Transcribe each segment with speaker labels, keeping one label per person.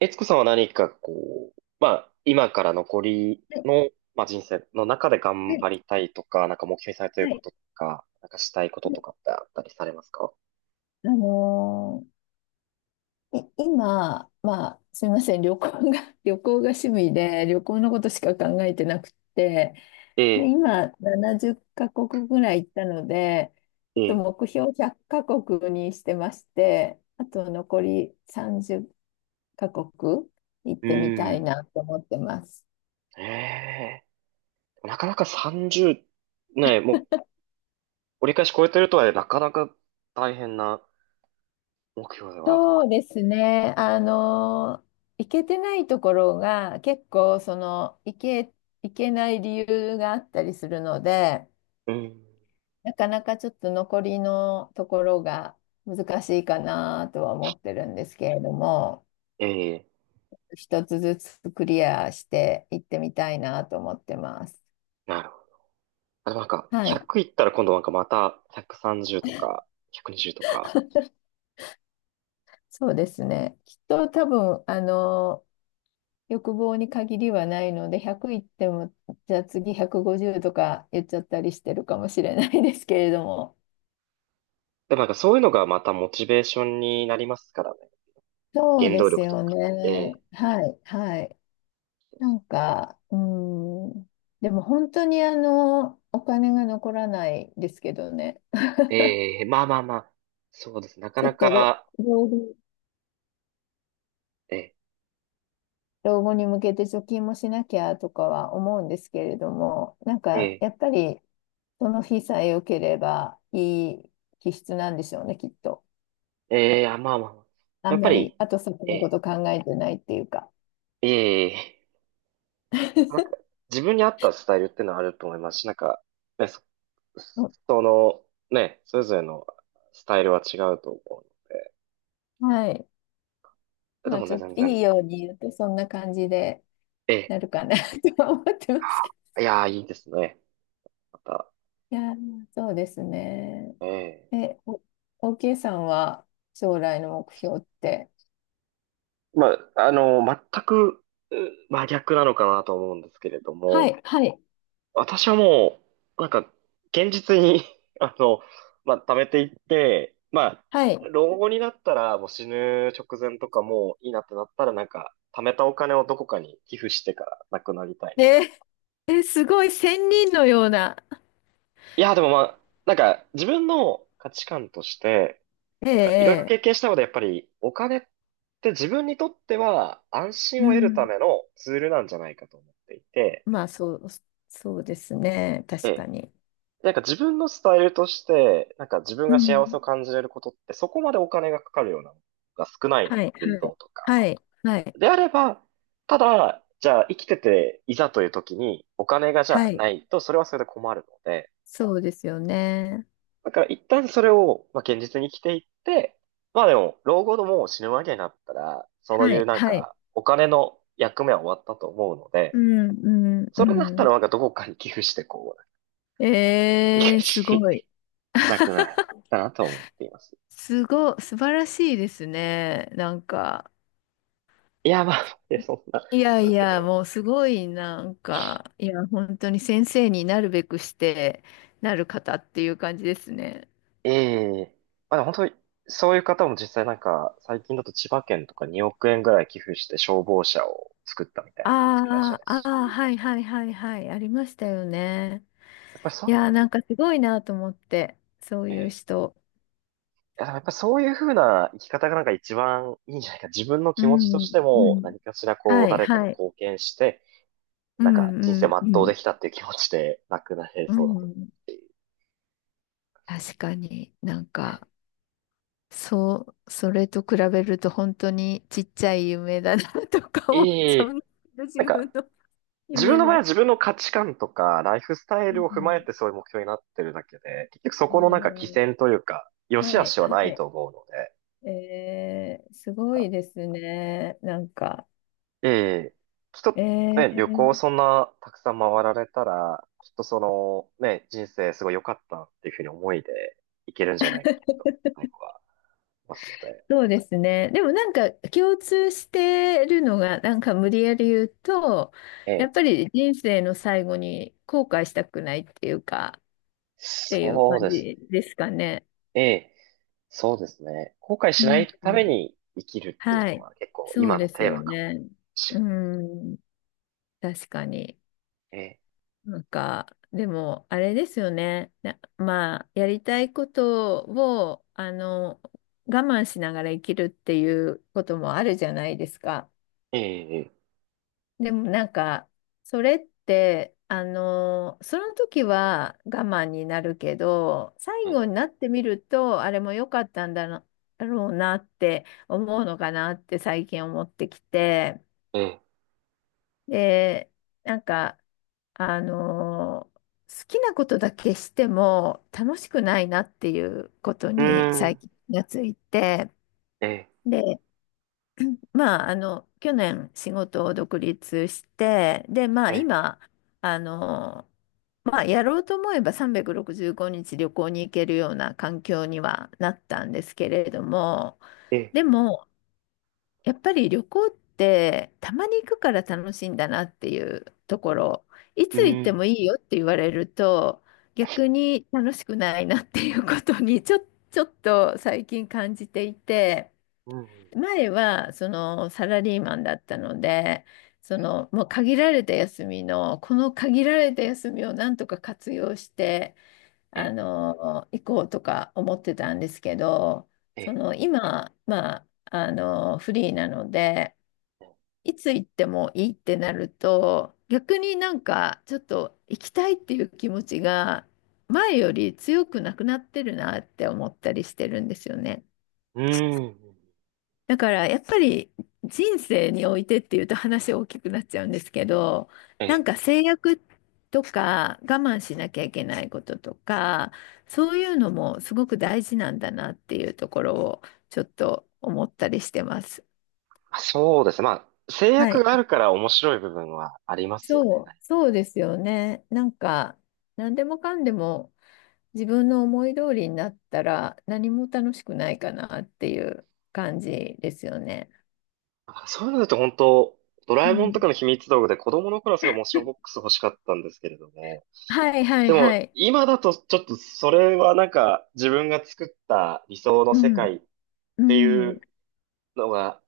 Speaker 1: えつこさんは何かこう、まあ、今から残り
Speaker 2: はい
Speaker 1: の、まあ、人生の中で
Speaker 2: は
Speaker 1: 頑
Speaker 2: い
Speaker 1: 張りたいとか、なんか目標にされている
Speaker 2: は
Speaker 1: こ
Speaker 2: い
Speaker 1: ととか、なんかしたいこととかってあったりされますか？
Speaker 2: あのー今、まあ、すみません、旅行が、旅行が趣味で、旅行のことしか考えてなくて、
Speaker 1: え
Speaker 2: で、
Speaker 1: え、
Speaker 2: 今、70カ国ぐらい行ったので、ちょ
Speaker 1: え
Speaker 2: っと
Speaker 1: え、
Speaker 2: 目標100カ国にしてまして、あと残り30カ国行っ
Speaker 1: う
Speaker 2: てみた
Speaker 1: ー
Speaker 2: い
Speaker 1: ん。
Speaker 2: なと思ってます。
Speaker 1: ええ、なかなか30、ねえ、もう折り返し超えてるとは、なかなか大変な目標では。
Speaker 2: そうですね。あの、行けてないところが結構その行け、行けない理由があったりするので、
Speaker 1: うん。
Speaker 2: なかなかちょっと残りのところが難しいかなとは思ってるんですけれども、
Speaker 1: ええ、
Speaker 2: 一つずつクリアして行ってみたいなと思ってます。
Speaker 1: なるほど。あ、でもなんか、
Speaker 2: はい。
Speaker 1: 100いったら今度なんかまた130とか、120とか。
Speaker 2: そうですね。きっと多分、あの、欲望に限りはないので、100いっても、じゃあ次150とか言っちゃったりしてるかもしれないですけれども。
Speaker 1: でもなんかそういうのがまたモチベーションになりますからね。
Speaker 2: そう
Speaker 1: 原
Speaker 2: で
Speaker 1: 動
Speaker 2: す
Speaker 1: 力という
Speaker 2: よ
Speaker 1: か。え
Speaker 2: ね。
Speaker 1: え
Speaker 2: はい、はい。なんか、うーん。でも本当にあの、お金が残らないですけどね。
Speaker 1: ええまあまあまあ。そうです。なか
Speaker 2: ちょ
Speaker 1: な
Speaker 2: っと老、
Speaker 1: か、
Speaker 2: 老後
Speaker 1: ええ
Speaker 2: 老後に向けて貯金もしなきゃとかは思うんですけれども、なんか
Speaker 1: え
Speaker 2: やっぱりその日さえ良ければいい気質なんでしょうね、きっと。
Speaker 1: えええあまあまあまあ。
Speaker 2: あ
Speaker 1: やっ
Speaker 2: ん
Speaker 1: ぱ
Speaker 2: まり
Speaker 1: り、
Speaker 2: 後先
Speaker 1: え
Speaker 2: のこ
Speaker 1: え
Speaker 2: と考えてないっていうか。
Speaker 1: ええなんか、自分に合ったスタイルっていうのはあると思いますし、なんか、ね、そ、
Speaker 2: うん。
Speaker 1: その、ね、それぞれのスタイルは違うと思
Speaker 2: はい。
Speaker 1: う。で
Speaker 2: まあ
Speaker 1: も
Speaker 2: ち
Speaker 1: ね、
Speaker 2: ょっ
Speaker 1: 全
Speaker 2: と
Speaker 1: 然、
Speaker 2: いいように言うとそんな感じでな
Speaker 1: え
Speaker 2: るかな とは思ってますけど。
Speaker 1: え、いやー、いいですね。また、
Speaker 2: いやー、そうですね。
Speaker 1: ええ、
Speaker 2: え、お、OK さんは将来の目標って。
Speaker 1: まあ、あの、全くう真逆なのかなと思うんですけれど
Speaker 2: は
Speaker 1: も、
Speaker 2: い、はい、
Speaker 1: 私はもう、なんか、現実に あの、まあ、貯めていって、ま
Speaker 2: は
Speaker 1: あ、
Speaker 2: い。
Speaker 1: 老後になったら、もう死ぬ直前とかもういいなってなったら、なんか、貯めたお金をどこかに寄付してから亡くなりたい
Speaker 2: え
Speaker 1: な。
Speaker 2: ー、えすごい仙人のような。
Speaker 1: いや、でもまあ、なんか、自分の価値観として、
Speaker 2: え
Speaker 1: なんか、いろいろ経
Speaker 2: えええ。
Speaker 1: 験したので、やっぱり、お金って自分にとっては安
Speaker 2: う
Speaker 1: 心を得るた
Speaker 2: ん。
Speaker 1: めのツールなんじゃないかと思っていて、
Speaker 2: まあ、そうですね。
Speaker 1: え
Speaker 2: 確か
Speaker 1: え。
Speaker 2: に。
Speaker 1: なんか自分のスタイルとして、なんか自分
Speaker 2: う
Speaker 1: が幸せ
Speaker 2: ん。
Speaker 1: を感じれることってそこまでお金がかかるようなのが少ない
Speaker 2: は
Speaker 1: の。
Speaker 2: い、は
Speaker 1: 運
Speaker 2: い、
Speaker 1: 動とか。
Speaker 2: はい、はい。
Speaker 1: であれば、ただ、じゃあ生きてていざという時にお金がじ
Speaker 2: は
Speaker 1: ゃあ
Speaker 2: い。
Speaker 1: ないとそれはそれで困るので、
Speaker 2: そうですよね。
Speaker 1: だから一旦それを、まあ、現実に生きていって、まあでも、老後のもう死ぬわけになったら、そう
Speaker 2: は
Speaker 1: いう
Speaker 2: い、
Speaker 1: なん
Speaker 2: はい。
Speaker 1: かお金の役目は終わったと思うの
Speaker 2: う
Speaker 1: で、
Speaker 2: ん、うん、う
Speaker 1: それだったらなん
Speaker 2: ん。
Speaker 1: かどこかに寄付してこう、いい感
Speaker 2: えー、す
Speaker 1: じに
Speaker 2: ごい。
Speaker 1: なくなるかなと思っています。
Speaker 2: 素晴らしいですね。なんか、
Speaker 1: いや、まあ、そんな、
Speaker 2: いや
Speaker 1: なん
Speaker 2: い
Speaker 1: ですけ
Speaker 2: や、
Speaker 1: ど。
Speaker 2: もうすごい、なんか、いや、本当に先生になるべくして、なる方っていう感じですね。
Speaker 1: ええ、まあでも本当に、そういう方も実際なんか、最近だと千葉県とか2億円ぐらい寄付して消防車を作ったみたいな方もいらっしゃい
Speaker 2: ああ、
Speaker 1: ます
Speaker 2: ああ、
Speaker 1: し、
Speaker 2: はいはいはいはい、ありましたよね。
Speaker 1: やっぱり
Speaker 2: い
Speaker 1: そ
Speaker 2: やー、なんかすごいなと思って、そういう
Speaker 1: う、ええ、
Speaker 2: 人。
Speaker 1: いやでもやっぱそういうふうな生き方がなんか一番いいんじゃないか。自分の
Speaker 2: う
Speaker 1: 気持ちとし
Speaker 2: ん、
Speaker 1: て
Speaker 2: う
Speaker 1: も
Speaker 2: ん。
Speaker 1: 何かしらこう
Speaker 2: はい
Speaker 1: 誰かに
Speaker 2: はい。
Speaker 1: 貢献して、
Speaker 2: う
Speaker 1: なんか人生
Speaker 2: ん、うん、う
Speaker 1: 全うで
Speaker 2: ん。
Speaker 1: きたっていう気持ちでなくなれ
Speaker 2: う
Speaker 1: そうだと思い
Speaker 2: ん。
Speaker 1: ま
Speaker 2: 確
Speaker 1: す。
Speaker 2: かになん
Speaker 1: ええ、
Speaker 2: か、そう、それと比べると本当にちっちゃい夢だな とか思っち
Speaker 1: い
Speaker 2: ゃ
Speaker 1: い。
Speaker 2: うんだけど、自
Speaker 1: なん
Speaker 2: 分
Speaker 1: か
Speaker 2: の
Speaker 1: 自分
Speaker 2: 夢
Speaker 1: の場合は
Speaker 2: も。
Speaker 1: 自分の価値観とか、ライフスタイ
Speaker 2: う
Speaker 1: ルを踏まえ
Speaker 2: ん、
Speaker 1: てそういう目標になってるだけで、結局
Speaker 2: あ
Speaker 1: そこのなんか起
Speaker 2: ー。
Speaker 1: 点というか、良し
Speaker 2: は
Speaker 1: 悪
Speaker 2: い、
Speaker 1: しは
Speaker 2: は
Speaker 1: ないと思うので、
Speaker 2: い。えー、すご
Speaker 1: なん
Speaker 2: い
Speaker 1: か
Speaker 2: ですね。なんか、
Speaker 1: ええ、きっと
Speaker 2: え
Speaker 1: ね、旅行
Speaker 2: ー、
Speaker 1: そんなたくさん回られたら、きっとそのね、人生すごい良かったっていうふうに思いでいけるんじゃないかなと、最後は思いますので、
Speaker 2: そうですね。でもなんか共通してるのが、なんか無理やり言うと、
Speaker 1: え
Speaker 2: やっ
Speaker 1: え、
Speaker 2: ぱり人生の最後に後悔したくないっていうか、っていう
Speaker 1: そう
Speaker 2: 感
Speaker 1: です
Speaker 2: じですかね。
Speaker 1: ね。ええ、そうですね。後悔
Speaker 2: う
Speaker 1: しな
Speaker 2: ん。
Speaker 1: いために生きるっていう
Speaker 2: は
Speaker 1: の
Speaker 2: い。
Speaker 1: は結構
Speaker 2: そう
Speaker 1: 今の
Speaker 2: です
Speaker 1: テー
Speaker 2: よ
Speaker 1: マかも
Speaker 2: ね。
Speaker 1: し
Speaker 2: う
Speaker 1: れない。
Speaker 2: ん。確かに。
Speaker 1: え
Speaker 2: なんか、でも、あれですよね。まあ、やりたいことを、あの、我慢しながら生きるっていうこともあるじゃないですか。
Speaker 1: え、ええ、ええ。
Speaker 2: でも、なんか、それって、あの、その時は我慢になるけど、最
Speaker 1: え
Speaker 2: 後になってみると、あれも良かったんだろうなって思うのかなって最近思ってきて。
Speaker 1: え、
Speaker 2: で、なんか、あのー好きなことだけしても楽しくないなっていうこと
Speaker 1: う
Speaker 2: に最
Speaker 1: ん、
Speaker 2: 近気がついて、
Speaker 1: ええ、
Speaker 2: で、まあ、あの、去年仕事を独立して、で、ま
Speaker 1: え
Speaker 2: あ、
Speaker 1: え、
Speaker 2: 今、あのーまあ、やろうと思えば365日旅行に行けるような環境にはなったんですけれども、
Speaker 1: ええ、
Speaker 2: でも、やっぱり旅行ってたまに行くから楽しいんだなっていうところ、い
Speaker 1: う
Speaker 2: つ行って
Speaker 1: ん、
Speaker 2: もいいよって言われると逆に楽しくないなっていうことにちょっと最近感じていて、
Speaker 1: うん、
Speaker 2: 前はそのサラリーマンだったので、そのもう限られた休みの、この限られた休みをなんとか活用して、
Speaker 1: え
Speaker 2: あ
Speaker 1: え、
Speaker 2: の、行こうとか思ってたんですけど、
Speaker 1: え
Speaker 2: そ
Speaker 1: え、
Speaker 2: の今、まあ、あのフリーなのでいつ行ってもいいってなると、逆になんかちょっと行きたいっていう気持ちが前より強くなくなってるなって思ったりしてるんですよね。
Speaker 1: うん、
Speaker 2: だからやっぱり人生においてっていうと話大きくなっちゃうんですけど、
Speaker 1: え
Speaker 2: なん
Speaker 1: え。
Speaker 2: か制約とか我慢しなきゃいけないこととか、そういうのもすごく大事なんだなっていうところをちょっと思ったりしてます。
Speaker 1: まあそうですね。まあ、制
Speaker 2: は
Speaker 1: 約
Speaker 2: い。
Speaker 1: があるから面白い部分はありますよね。
Speaker 2: そうですよね。なんか、何でもかんでも自分の思い通りになったら何も楽しくないかなっていう感じですよね。
Speaker 1: だからそういうのだと本当、ドラ
Speaker 2: う
Speaker 1: えもんと
Speaker 2: ん。
Speaker 1: かの秘密道具で子供の頃はすごいモーションボックス欲しかったんですけれども、
Speaker 2: はいはいはい。
Speaker 1: 今だとちょっとそれはなんか自分が作った理想の
Speaker 2: う
Speaker 1: 世界
Speaker 2: ん。
Speaker 1: っ
Speaker 2: う
Speaker 1: てい
Speaker 2: ん。
Speaker 1: うのが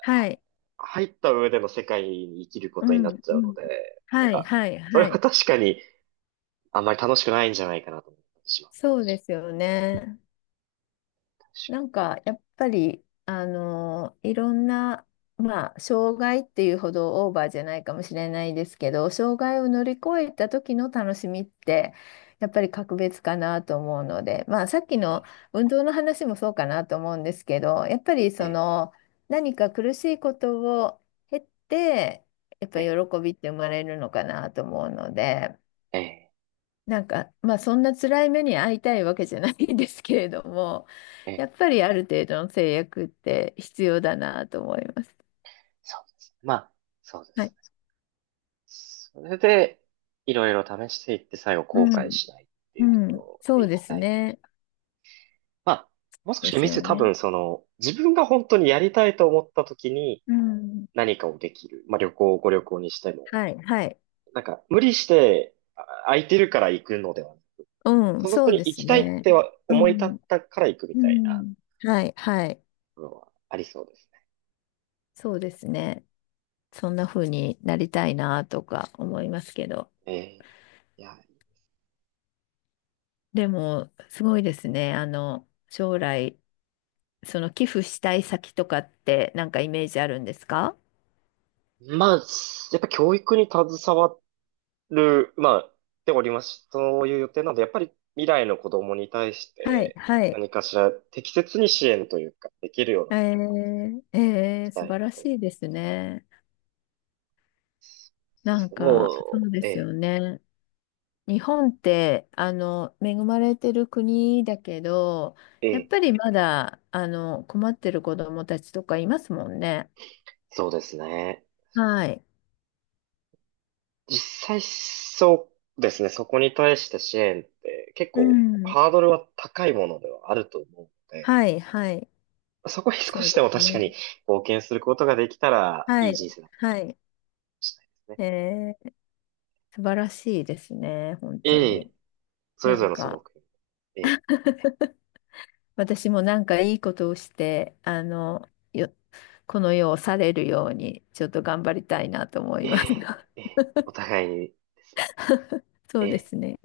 Speaker 2: はい。
Speaker 1: 入った上での世界に生きるこ
Speaker 2: う
Speaker 1: とに
Speaker 2: ん。
Speaker 1: なっち
Speaker 2: う
Speaker 1: ゃうの
Speaker 2: ん。
Speaker 1: で、なん
Speaker 2: はい
Speaker 1: か、
Speaker 2: はい
Speaker 1: それ
Speaker 2: は
Speaker 1: は
Speaker 2: い。
Speaker 1: 確かにあんまり楽しくないんじゃないかなと思ってしまっ
Speaker 2: そうですよね。
Speaker 1: たりし
Speaker 2: なん
Speaker 1: ま
Speaker 2: か、やっぱり、あのいろんな、まあ、障害っていうほどオーバーじゃないかもしれないですけど、障害を乗り越えた時の楽しみって、やっぱり格別かなと思うので、まあ、さっきの運動の話もそうかなと思うんですけど、やっぱり
Speaker 1: す。え
Speaker 2: そ
Speaker 1: え、
Speaker 2: の、何か苦しいことを経って、やっぱ
Speaker 1: え
Speaker 2: り
Speaker 1: え、
Speaker 2: 喜びって生まれるのかなと思うので、
Speaker 1: え
Speaker 2: なんか、まあそんな辛い目に遭いたいわけじゃないんですけれども、
Speaker 1: え、
Speaker 2: やっぱりある程度の制約って必要だなと思います。
Speaker 1: そうですね。まあ、そうで
Speaker 2: は
Speaker 1: す
Speaker 2: い。
Speaker 1: ね。それで、いろいろ試していって最後
Speaker 2: う
Speaker 1: 後悔
Speaker 2: ん。
Speaker 1: しないって
Speaker 2: う
Speaker 1: いうとこ
Speaker 2: ん。
Speaker 1: ろ
Speaker 2: そ
Speaker 1: で
Speaker 2: う
Speaker 1: い
Speaker 2: で
Speaker 1: き
Speaker 2: す
Speaker 1: たい。
Speaker 2: ね。
Speaker 1: まあ、もう少
Speaker 2: で
Speaker 1: し
Speaker 2: すよ
Speaker 1: 多
Speaker 2: ね。
Speaker 1: 分その、自分が本当にやりたいと思った時に
Speaker 2: うん。
Speaker 1: 何かをできる。まあご旅行にしても。
Speaker 2: はい。はい。
Speaker 1: なんか、無理して、あ、空いてるから行くのでは
Speaker 2: うん。
Speaker 1: そ
Speaker 2: そ
Speaker 1: こ
Speaker 2: う
Speaker 1: に
Speaker 2: で
Speaker 1: 行
Speaker 2: す
Speaker 1: きたいっ
Speaker 2: ね。
Speaker 1: ては
Speaker 2: う
Speaker 1: 思い立っ
Speaker 2: ん。
Speaker 1: たから行くみた
Speaker 2: う
Speaker 1: いな
Speaker 2: ん。はい。はい。
Speaker 1: のはありそうですね。
Speaker 2: そうですね。そんな風になりたいなとか思いますけど。
Speaker 1: ええ、いや、
Speaker 2: でも、すごいですね。あの、将来、その寄付したい先とかってなんかイメージあるんですか。
Speaker 1: まあ、やっぱ教育に携わる、まあ、でおります。そういう予定なので、やっぱり未来の子供に対し
Speaker 2: はい、
Speaker 1: て
Speaker 2: はい。
Speaker 1: 何かしら適切に支援というか、できるような
Speaker 2: え
Speaker 1: ことを
Speaker 2: ー、え
Speaker 1: し
Speaker 2: ー
Speaker 1: た
Speaker 2: 素
Speaker 1: い
Speaker 2: 晴
Speaker 1: な
Speaker 2: ら
Speaker 1: と思い
Speaker 2: しいですね。
Speaker 1: ます。で
Speaker 2: な
Speaker 1: す
Speaker 2: ん
Speaker 1: ね。
Speaker 2: か、
Speaker 1: も
Speaker 2: そ
Speaker 1: う、
Speaker 2: うで
Speaker 1: え
Speaker 2: す
Speaker 1: え、
Speaker 2: よね。日本って、あの、恵まれてる国だけど、
Speaker 1: え
Speaker 2: やっ
Speaker 1: え、
Speaker 2: ぱりまだ、あの、困ってる子どもたちとかいますもんね。
Speaker 1: そうですね。
Speaker 2: はい。
Speaker 1: 実際そうですね、そこに対して支援って結
Speaker 2: う
Speaker 1: 構
Speaker 2: ん。
Speaker 1: ハードルは高いものではあると思うので、
Speaker 2: はい、はい。
Speaker 1: そこに少
Speaker 2: そう
Speaker 1: しで
Speaker 2: で
Speaker 1: も
Speaker 2: す
Speaker 1: 確かに
Speaker 2: ね。
Speaker 1: 貢献することができたら
Speaker 2: は
Speaker 1: いい
Speaker 2: い、
Speaker 1: 人生だったかも
Speaker 2: はい。
Speaker 1: しれないですね。
Speaker 2: えー、素晴らしいですね、本当
Speaker 1: え
Speaker 2: に。
Speaker 1: え、それ
Speaker 2: な
Speaker 1: ぞれ
Speaker 2: ん
Speaker 1: のその
Speaker 2: か、
Speaker 1: 目標。え
Speaker 2: 私もなんかいいことをして、あの、よ、この世を去れるように、ちょっと頑張りたいなと思
Speaker 1: え、
Speaker 2: い
Speaker 1: え
Speaker 2: ますが。
Speaker 1: え、ええ、お互いにですね。
Speaker 2: そ
Speaker 1: え
Speaker 2: うで
Speaker 1: え。
Speaker 2: すね。